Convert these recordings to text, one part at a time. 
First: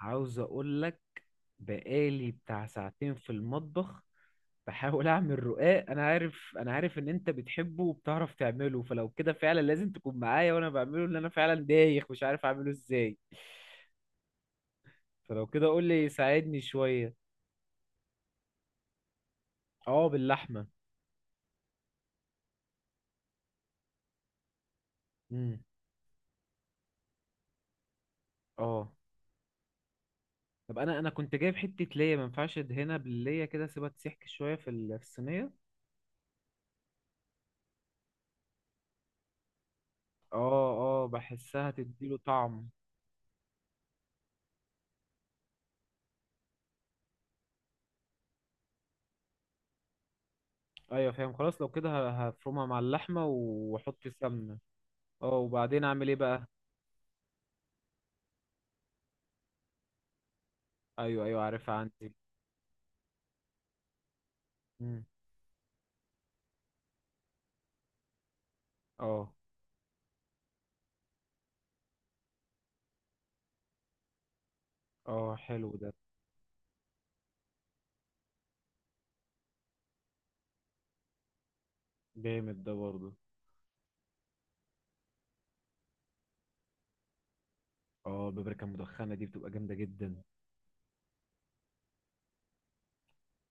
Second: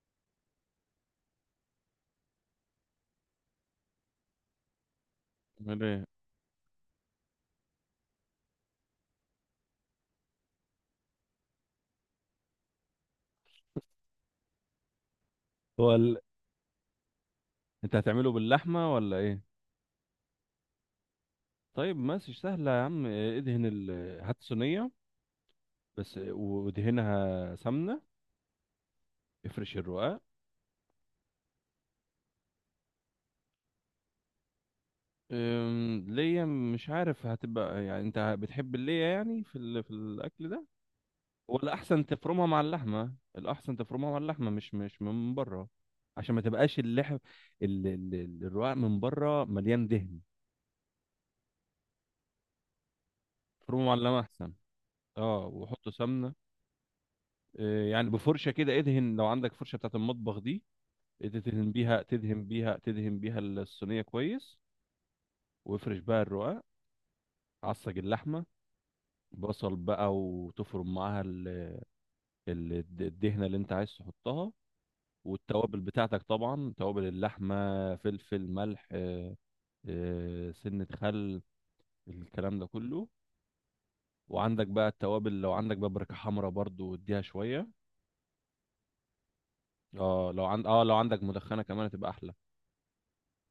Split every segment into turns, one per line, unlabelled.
عاوز اقول لك، بقالي بتاع ساعتين في المطبخ بحاول اعمل
أعمل
رقاق.
ايه؟
انا عارف ان انت بتحبه وبتعرف تعمله، فلو كده فعلا لازم تكون معايا وانا بعمله. ان انا فعلا دايخ مش عارف اعمله ازاي. فلو كده قول
هو
لي
ال...
ساعدني شوية.
انت هتعمله باللحمه ولا ايه؟
اه، باللحمة.
طيب ماشي سهله يا عم، ادهن هات صينيه،
امم
بس وادهنها سمنه.
اه.
افرش الرقاق.
طب انا كنت جايب حتة ليا، ما ينفعش ادهنها بالليا كده، اسيبها تسيح شوية في في الصينية.
ليا مش عارف هتبقى، يعني انت بتحب الليا يعني في في الاكل ده.
اه. اه، بحسها
ولا احسن
تديله
تفرمها مع
طعم.
اللحمه، الاحسن تفرمها مع اللحمه مش من بره، عشان ما تبقاش اللحم، الرقاق من بره مليان دهن.
ايوه فاهم، خلاص لو كده هفرمها مع اللحمة
تفرمه مع
واحط
اللحمه احسن.
سمنة. اه،
اه
وبعدين
وحط
اعمل ايه
سمنه.
بقى؟
يعني بفرشه كده، ادهن لو عندك فرشه بتاعت المطبخ دي.
ايوه ايوه،
تدهن
عارفها
بيها
عندي.
تدهن بيها تدهن بيها الصينيه كويس،
مم.
وافرش بقى الرقاق. عصج اللحمه،
اه.
بصل بقى وتفرم معاها الدهنه اللي انت عايز تحطها،
اه، حلو
والتوابل
ده.
بتاعتك طبعا، توابل اللحمه، فلفل ملح، سنه خل،
جامد
الكلام ده
ده
كله.
برضه.
وعندك بقى التوابل، لو عندك بابريكا حمرا برضو اديها شويه.
اه، البابريكا المدخنة دي بتبقى جامدة جدا.
اه، لو عندك مدخنه كمان هتبقى احلى.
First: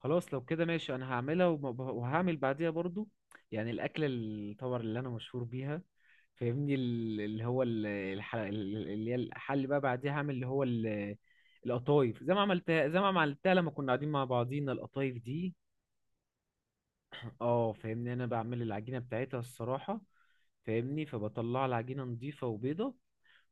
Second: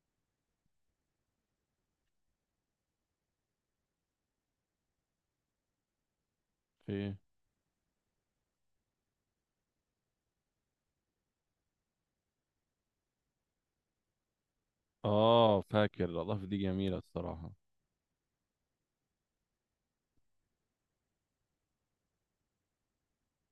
خلاص لو كده ماشي، انا هعملها وهعمل بعديها برضو. يعني الاكله طبعا اللي انا مشهور بيها. فاهمني،
ايه؟
ال- اللي هو ال- الح- اللي هي الحل بقى، بعديها هعمل القطايف. زي ما عملتها لما كنا قاعدين مع بعضينا، القطايف دي.
اه فاكر، الاضافه دي جميله الصراحه.
اه فاهمني، انا بعمل العجينه بتاعتها الصراحه. فاهمني، فبطلع العجينه نظيفه وبيضه.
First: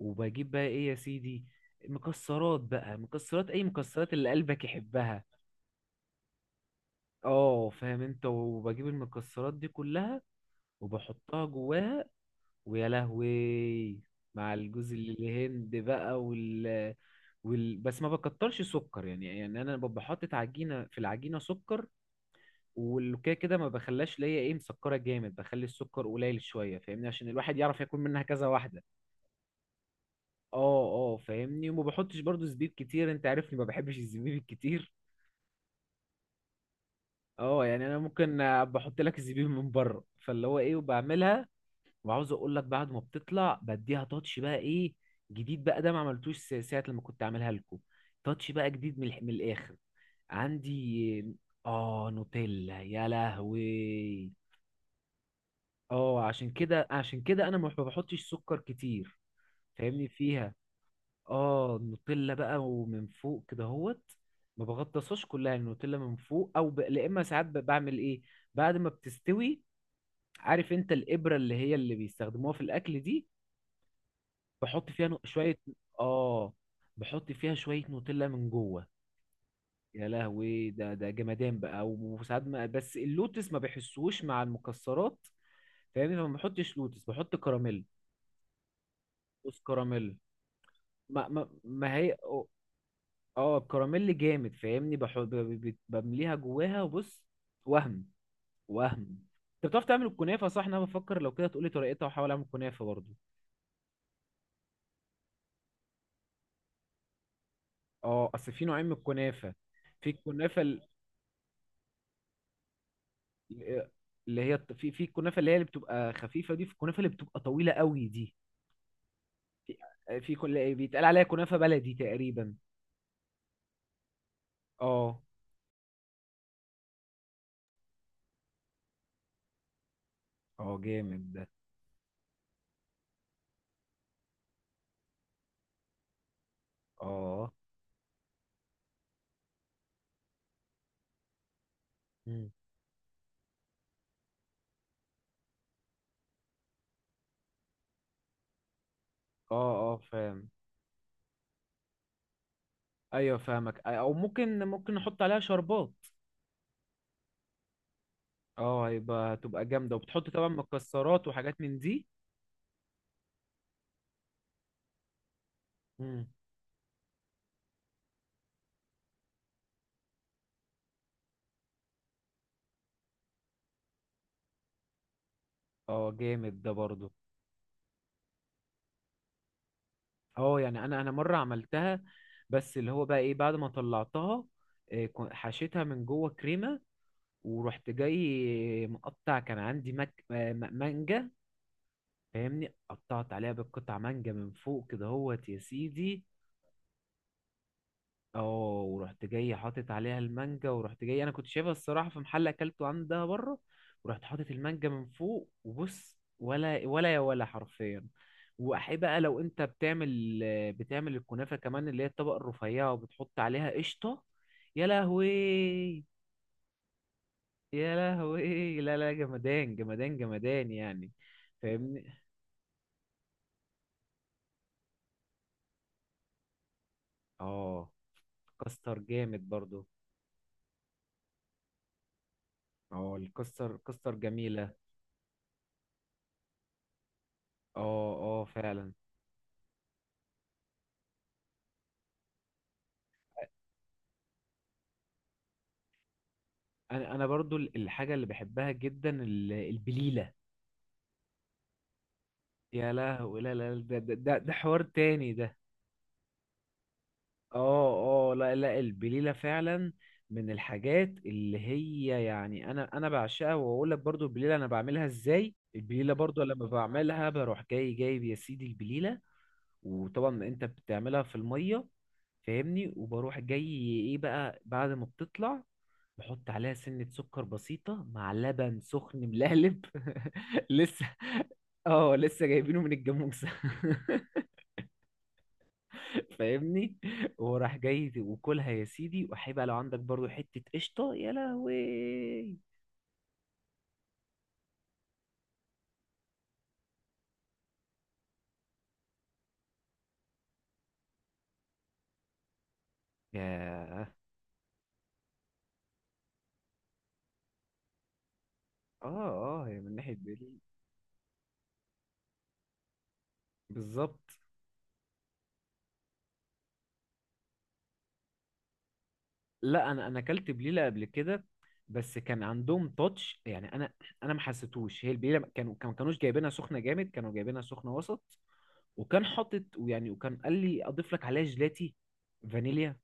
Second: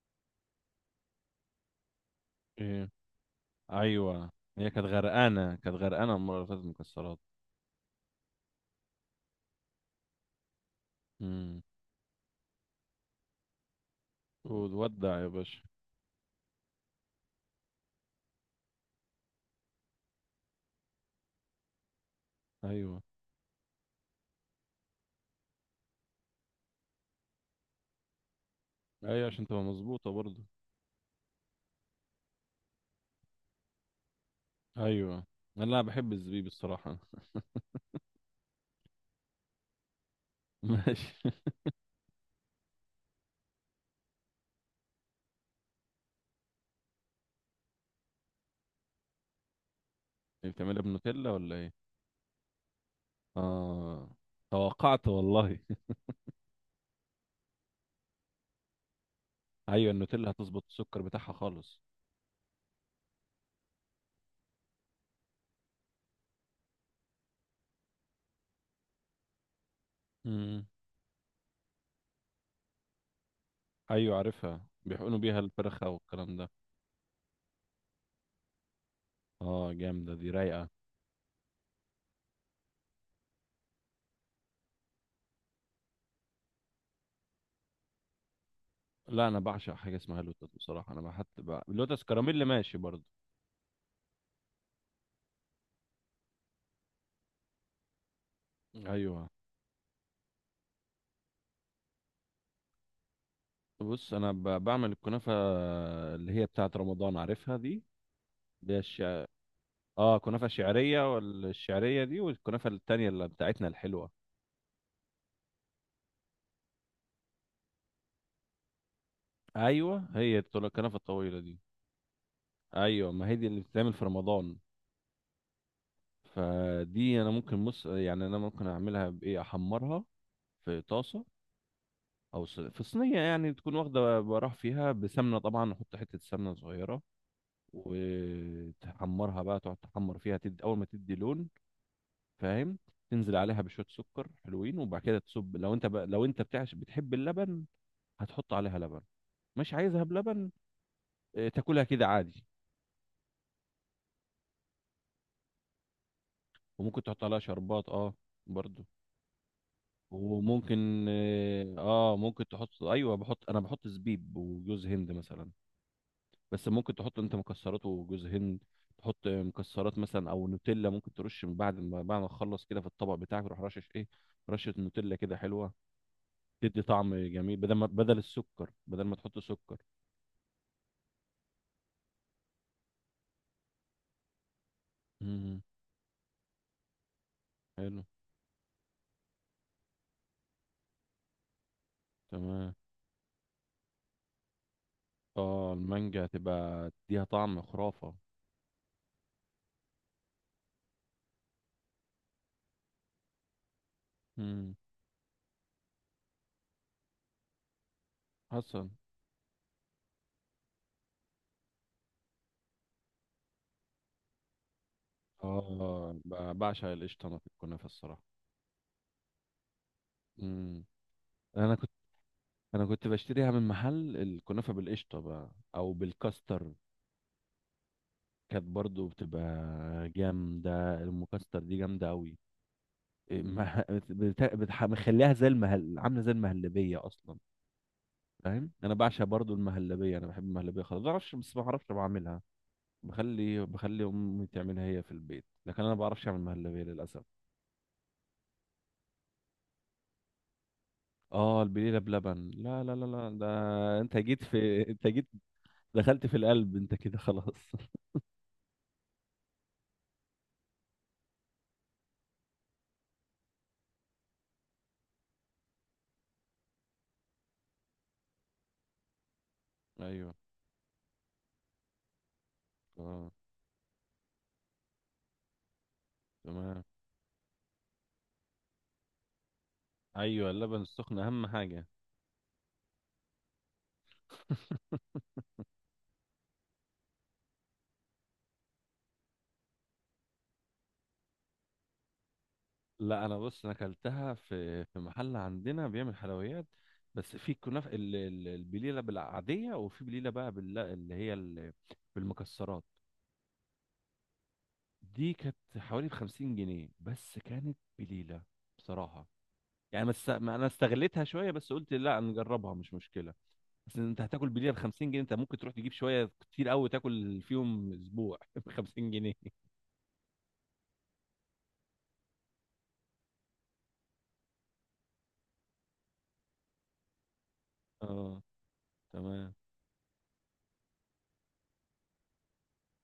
وبجيب بقى ايه يا سيدي، مكسرات
ايه؟
بقى، مكسرات، اي مكسرات اللي
ايوه،
قلبك
هي كانت
يحبها.
غرقانه، كانت غرقانه المره اللي فاتت مكسرات.
اه فاهم انت، وبجيب المكسرات دي كلها وبحطها
امم
جواها. ويا لهوي، مع الجوز
وتودع يا باشا.
الهند بقى بس ما بكترش سكر. يعني انا ببقى حاطط عجينه، في العجينه سكر.
ايوه،
والكده كده ما بخلاش ليا ايه، مسكره جامد، بخلي السكر قليل شويه. فاهمني، عشان الواحد يعرف ياكل منها كذا واحده.
ايوه، عشان تبقى مظبوطه برضو.
اه. اه فاهمني، وما بحطش برضو زبيب كتير، انت عارفني ما بحبش الزبيب الكتير.
ايوه. لا، انا بحب الزبيب الصراحه.
اه، يعني انا ممكن بحط لك الزبيب من بره، فاللي هو ايه
ماشي.
وبعملها. وعاوز اقول لك، بعد ما بتطلع بديها تاتش بقى ايه جديد بقى. ده ما عملتوش ساعة لما كنت عاملها لكم. تاتش بقى جديد من من الاخر
إيه، بتعملها بنوتيلا
عندي.
ولا ايه؟
اه نوتيلا، يا
اه
لهوي.
توقعت والله.
اه، عشان كده عشان كده انا ما بحطش سكر كتير.
ايوه،
فاهمني
النوتيلا
فيها.
هتظبط السكر بتاعها
اه،
خالص.
النوتيلا بقى ومن فوق كده هوت. ما بغطسهاش كلها النوتيلا من فوق، لا، اما ساعات بعمل ايه بعد ما بتستوي.
امم.
عارف انت الابره اللي هي اللي بيستخدموها في الاكل دي.
ايوه عارفها،
بحط فيها
بيحقنوا بيها
شويه.
الفرخه والكلام ده.
اه، بحط فيها شويه نوتيلا من جوه.
اه
يا
جامده دي، رايقه.
لهوي، ده جمدان بقى. وساعات ما، بس اللوتس ما بحسوش مع المكسرات. فاهمني، فما بحطش لوتس، بحط كراميل.
لا، انا
بص،
بعشق حاجه
كراميل.
اسمها لوتس بصراحه، انا
ما
حتى
ما ما
لوتس
هي.
كراميل ماشي برضه.
اه، الكراميل جامد، فاهمني، بمليها جواها وبص. وهم. وهم.
ايوه.
انت بتعرف تعمل الكنافه صح؟ انا بفكر لو كده تقولي طريقتها واحاول اعمل كنافه برضو.
بص، انا بعمل الكنافه اللي هي بتاعه رمضان، عارفها دي.
اه، اصل في
اللي هي
نوعين من
الشع...
الكنافه. في
اه كنافه
الكنافه
شعريه، والشعريه دي، والكنافه التانية اللي بتاعتنا الحلوه.
في الكنافه اللي هي اللي بتبقى خفيفه دي، في الكنافه اللي بتبقى طويله قوي دي. في
ايوه،
في
هي
كل
الكنافه
بيتقال عليها
الطويله
كنافه
دي.
بلدي تقريبا.
ايوه، ما هي دي اللي بتتعمل في رمضان.
اه.
فدي انا ممكن يعني انا ممكن اعملها بايه، احمرها
اه،
في
جامد
طاسه،
ده.
او في صينيه، يعني تكون واخده براح فيها، بسمنه طبعا، احط حته سمنه صغيره.
اه.
وتحمرها بقى، تقعد تحمر فيها، تدي اول ما تدي لون،
مم.
فاهم. تنزل عليها بشويه سكر حلوين، وبعد كده تصب، لو انت بتعش بتحب اللبن هتحط عليها لبن.
اه.
مش
اه
عايزها بلبن،
فاهم.
تاكلها كده عادي.
ايوه فاهمك، او ممكن نحط عليها شربات.
وممكن تحط عليها شربات، اه، برضو.
اه، هتبقى جامدة، وبتحط طبعا
وممكن
مكسرات وحاجات من دي.
ممكن تحط، ايوه بحط، انا بحط زبيب وجوز هند مثلا.
مم.
بس ممكن تحط انت مكسرات وجوز هند، تحط مكسرات مثلا، او نوتيلا ممكن ترش من بعد ما تخلص كده، في الطبق بتاعك تروح رشش ايه، رشة نوتيلا كده حلوة.
اه، جامد ده
تدي
برضو.
طعم جميل، بدل السكر، بدل ما تحط سكر.
اه، يعني انا مرة عملتها. بس اللي هو بقى ايه، بعد ما طلعتها
امم.
حشيتها من جوه كريمة. ورحت
حلو.
جاي مقطع، كان عندي مانجا. فاهمني،
تمام.
قطعت عليها بالقطع مانجا من فوق كده هوت يا
اه،
سيدي.
المانجا تبقى تديها طعم خرافة.
اه ورحت جاي حاطط عليها المانجا، ورحت جاي انا كنت شايفها الصراحه في محل اكلته عندها بره. ورحت حاطط
امم.
المانجا من فوق، وبص ولا ولا يا ولا حرفيا.
حسن.
واحب بقى لو انت بتعمل الكنافه كمان اللي هي الطبقه الرفيعه وبتحط عليها قشطه، يا لهوي.
اه، بعشق القشطة انا في الكنافة
يا
الصراحة.
لهوي، لا لا جمدان جمدان جمدان
امم.
يعني.
انا كنت
فاهمني.
انا كنت بشتريها من محل الكنافة بالقشطة بقى، او بالكاستر.
اه،
كانت
كاستر
برضو
جامد
بتبقى
برضو.
جامدة، المكسر دي جامدة أوي.
اه،
إيه،
الكستر
مه-
كستر جميله.
مخليها زي المهل، عاملة زي المهلبية أصلا.
اه اه
فاهم،
فعلا.
أنا بعشق برضو المهلبية، أنا بحب المهلبية خالص، ما بعرفش، بس ما بعرفش بعملها. بخلي أمي تعملها هي في البيت، لكن أنا ما بعرفش أعمل مهلبية
انا
للأسف.
انا برضو الحاجه اللي بحبها جدا البليله.
آه البليلة بلبن، لا
يا
لا لا لا،
لهوي
ده
لا لا لا،
أنت جيت
ده حوار
في أنت جيت،
تاني ده.
دخلت في القلب أنت كده، خلاص.
اه اه لا لا، البليله فعلا. من الحاجات اللي هي يعني انا بعشقها. واقول لك برضو، البليله انا بعملها ازاي؟ البليله برضو لما بعملها بروح جاي جايب يا سيدي البليله.
أيوه.
وطبعا انت بتعملها في الميه. فاهمني،
آه.
وبروح جاي ايه بقى بعد ما بتطلع، بحط عليها
تمام.
سنة سكر بسيطة مع لبن سخن ملهلب
أيوه، اللبن
لسه.
السخن أهم حاجة.
اه، لسه جايبينه من الجاموسة فاهمني، وراح جاي وكلها يا سيدي، وهيبقى لو عندك برضو حتة قشطة، يا لهوي.
لا، انا بص، انا اكلتها في محل عندنا بيعمل حلويات. بس في كنافه البليله بالعاديه، وفي بليله بقى بالمكسرات.
يا.
دي كانت حوالي ب 50 جنيه، بس كانت بليله
اه
بصراحه.
اه، هي من
يعني
ناحية
بس ما
دي
انا استغليتها شويه، بس قلت لا، نجربها مش مشكله. بس انت
بالظبط.
هتاكل بليله ب 50 جنيه؟ انت ممكن تروح تجيب شويه كتير قوي تاكل فيهم اسبوع ب 50 جنيه.
لا، انا اكلت بليله قبل كده، بس كان عندهم تاتش يعني. انا ما حسيتوش. هي البليله كانوا كانوش جايبينها سخنه جامد، كانوا جايبينها سخنه وسط.
اه
وكان
تمام.
حاطط ويعني، وكان قال لي اضيف لك عليها جيلاتي فانيليا.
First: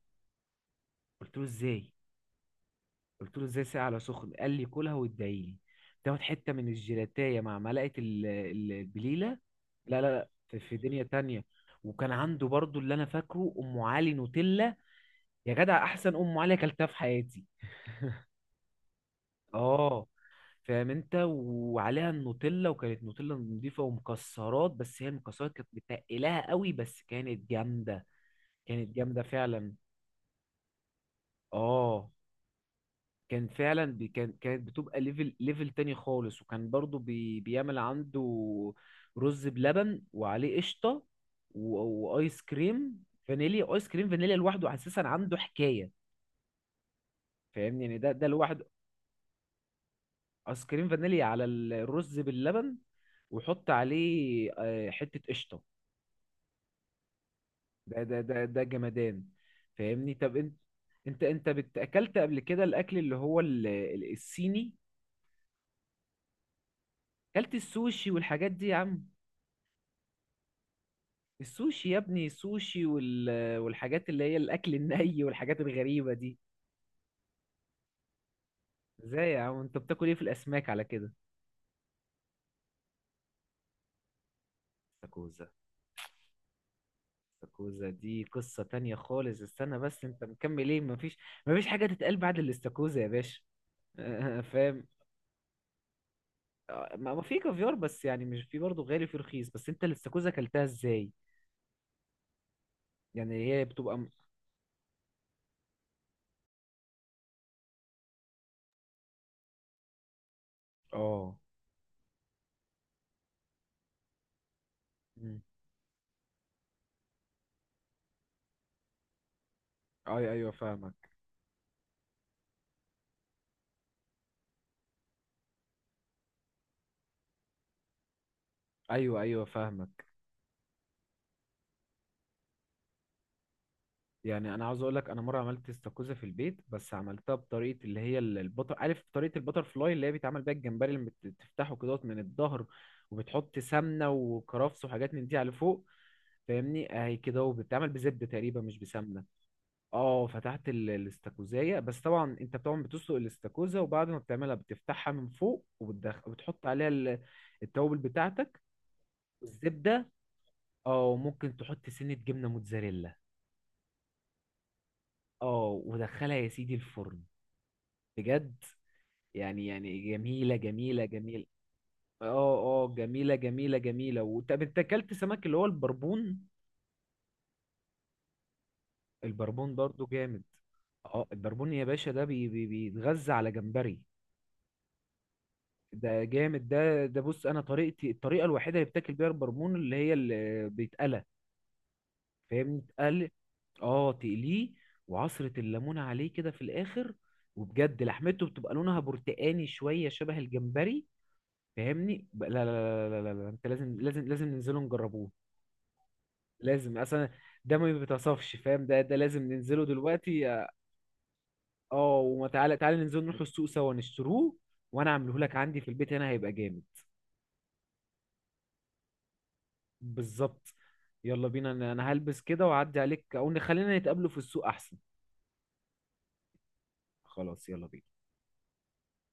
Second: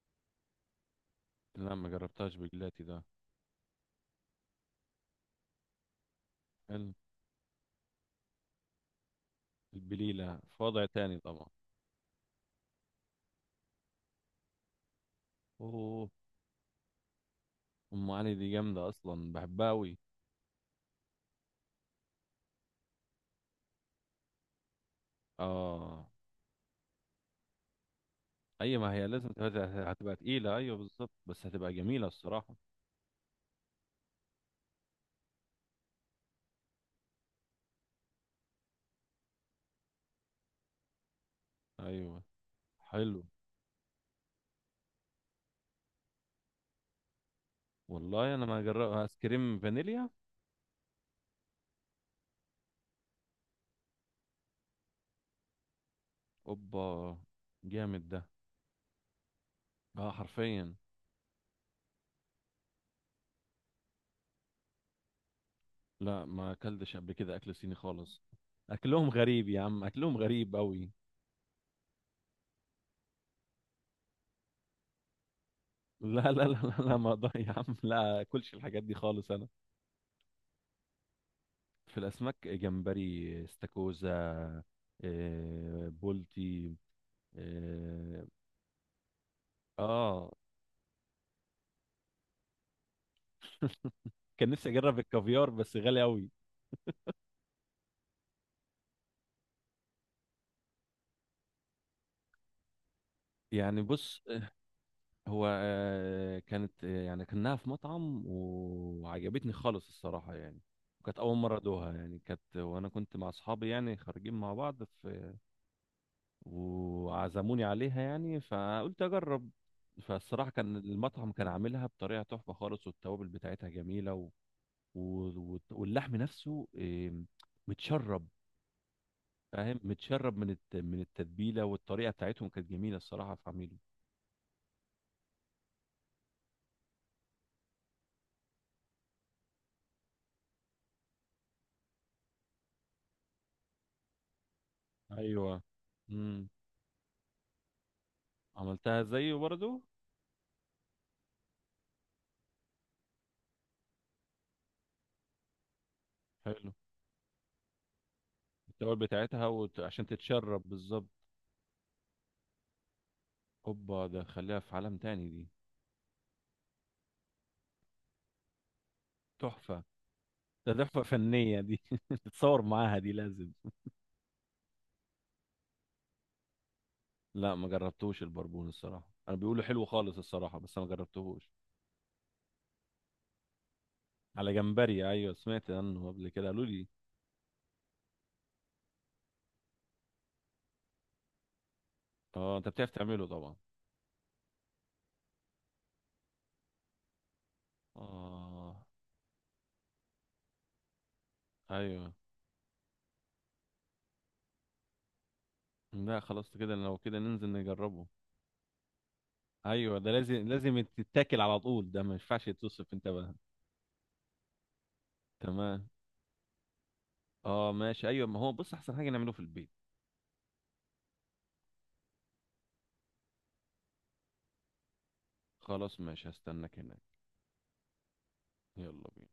قلت له
لا،
ازاي؟
ما جربتهاش بجلاتي ده.
قلت له ازاي ساقع على سخن؟ قال لي كلها وادعي لي. تاخد حته من
حلو.
الجيلاتيه مع ملعقه البليله. لا لا لا،
البليله
في
في
في
وضع
دنيا
تاني
تانية.
طبعا.
وكان عنده برضو، اللي انا فاكره، ام علي نوتيلا. يا جدع،
اوه.
احسن ام علي اكلتها في حياتي.
ام علي دي جامده اصلا، بحبها قوي.
اه فاهم انت، وعليها النوتيلا، وكانت نوتيلا نضيفه ومكسرات، بس هي المكسرات كانت
اه.
متقلاها قوي، بس كانت جامده.
اي، ما
كانت
هي
جامده
لازم تبقى،
فعلا.
هتبقى تقيله، ايوه بالظبط، بس هتبقى جميله
اه.
الصراحه.
كان فعلا بي كان كانت بتبقى ليفل تاني خالص. وكان برضو بي بيعمل عنده رز بلبن وعليه قشطه
ايوه.
وايس كريم
حلو.
فانيليا. ايس كريم فانيليا لوحده اساسا عنده حكايه. فاهمني، يعني ده
والله انا ما
لوحده.
جرب ايس كريم فانيليا.
ايس كريم فانيليا على الرز باللبن، وحط عليه حتة قشطة.
اوبا،
ده
جامد ده.
ده ده ده جمدان.
اه
فاهمني، طب انت،
حرفيا.
اكلت قبل كده الاكل اللي هو الصيني؟
لا، ما اكلتش قبل كده
اكلت
اكل صيني
السوشي
خالص.
والحاجات دي يا عم.
اكلهم غريب يا عم، اكلهم غريب قوي.
السوشي يا ابني، السوشي والحاجات اللي هي الاكل الني والحاجات الغريبة
لا
دي.
لا لا لا لا، ما اقدر يا عم، لا اكلش الحاجات دي
ازاي
خالص
يا
انا.
عم؟ انت بتاكل ايه في الاسماك على كده؟
في الاسماك جمبري، استاكوزا،
استاكوزا.
بولتي.
استاكوزا دي
اه
قصة تانية خالص، استنى بس انت
آه،
مكمل ايه؟ مفيش. مفيش حاجة تتقال بعد الاستاكوزا يا باشا
كان نفسي
فاهم.
اجرب الكافيار، بس غالي قوي.
ما ما في كافيار، بس يعني مش، في برضه غالي وفي رخيص. بس انت الاستاكوزا اكلتها ازاي؟ يعني هي
يعني
بتبقى
بص، هو كانت، يعني كانها في مطعم وعجبتني خالص الصراحة، يعني كانت
اه.
أول مرة أدوها، يعني كانت، وأنا كنت مع أصحابي يعني خارجين مع بعض في،
مم.
وعزموني عليها يعني فقلت أجرب.
اي
فالصراحة
ايوه،
كان
فاهمك.
المطعم كان عاملها بطريقة تحفة خالص، والتوابل بتاعتها جميلة، واللحم نفسه متشرب.
ايوه ايوه،
فاهم
فاهمك.
متشرب من من التتبيله، والطريقه بتاعتهم كانت جميله الصراحه في عميله.
يعني انا عاوز اقول لك، انا مره عملت استاكوزا في البيت بس عملتها بطريقه اللي هي البطر. عارف طريقه البتر فلاي اللي هي بيتعمل بيها الجمبري لما بتفتحه كده من الظهر. وبتحط سمنه وكرفس وحاجات من دي على
ايوه.
فوق.
امم.
فاهمني، اهي كده، وبتتعمل بزبده تقريبا مش
عملتها
بسمنه.
زيه برضه.
اه، فتحت الاستاكوزايه. بس طبعا انت طبعا بتسلق الاستاكوزا، وبعد ما بتعملها بتفتحها من فوق، وبتحط
حلو.
عليها التوابل بتاعتك
التوابل بتاعتها عشان
والزبده.
تتشرب بالظبط.
اه ممكن تحط سنه جبنه موتزاريلا.
اوبا، ده خليها في عالم تاني دي.
اه، ودخلها يا سيدي الفرن، بجد، يعني
تحفه.
يعني جميله
ده تحفه
جميله جميله.
فنيه دي.
اه
تتصور
اه،
معاها دي،
جميله
لازم.
جميله جميله. وطب انت اكلت سمك اللي هو البربون؟
لا ما جربتوش البربون الصراحه، انا بيقولوا
البربون
حلو
برضو
خالص
جامد.
الصراحه، بس انا ما
اه،
جربتهوش.
البربون يا باشا ده بيتغذى على جمبري.
على جمبري، ايوه سمعت عنه
ده
قبل كده قالوا
جامد،
لي.
ده بص، انا طريقتي الطريقه الوحيده اللي بتاكل بيها البرمون اللي هي اللي بيتقلى.
اه، انت
فاهمني
بتعرف تعمله
اتقل.
طبعا.
اه تقليه، وعصره الليمون عليه كده في الاخر. وبجد لحمته بتبقى
اه.
لونها برتقاني شويه شبه الجمبري.
ايوه.
فاهمني لا. لا لا لا لا, لا. انت لازم ننزله نجربوه.
لا خلاص، كده
لازم
لو كده
اصلا،
ننزل
ده ما
نجربه.
بيتصفش فاهم، ده لازم ننزله
ايوه، ده لازم،
دلوقتي.
لازم تتاكل على طول، ده ما
اه، وما
ينفعش
تعالى
يتوصف
تعالى
انت
ننزل
بقى.
نروح السوق سوا نشتروه. وانا اعمله لك عندي في
تمام.
البيت هنا، هيبقى جامد
اه ماشي، ايوه، ما هو بص احسن حاجه نعمله في البيت.
بالظبط. يلا بينا. انا هلبس كده واعدي عليك، او نخلينا نتقابلوا في السوق احسن.
خلاص ماشي، هستناك هناك.
خلاص، يلا بينا.
يلا بينا.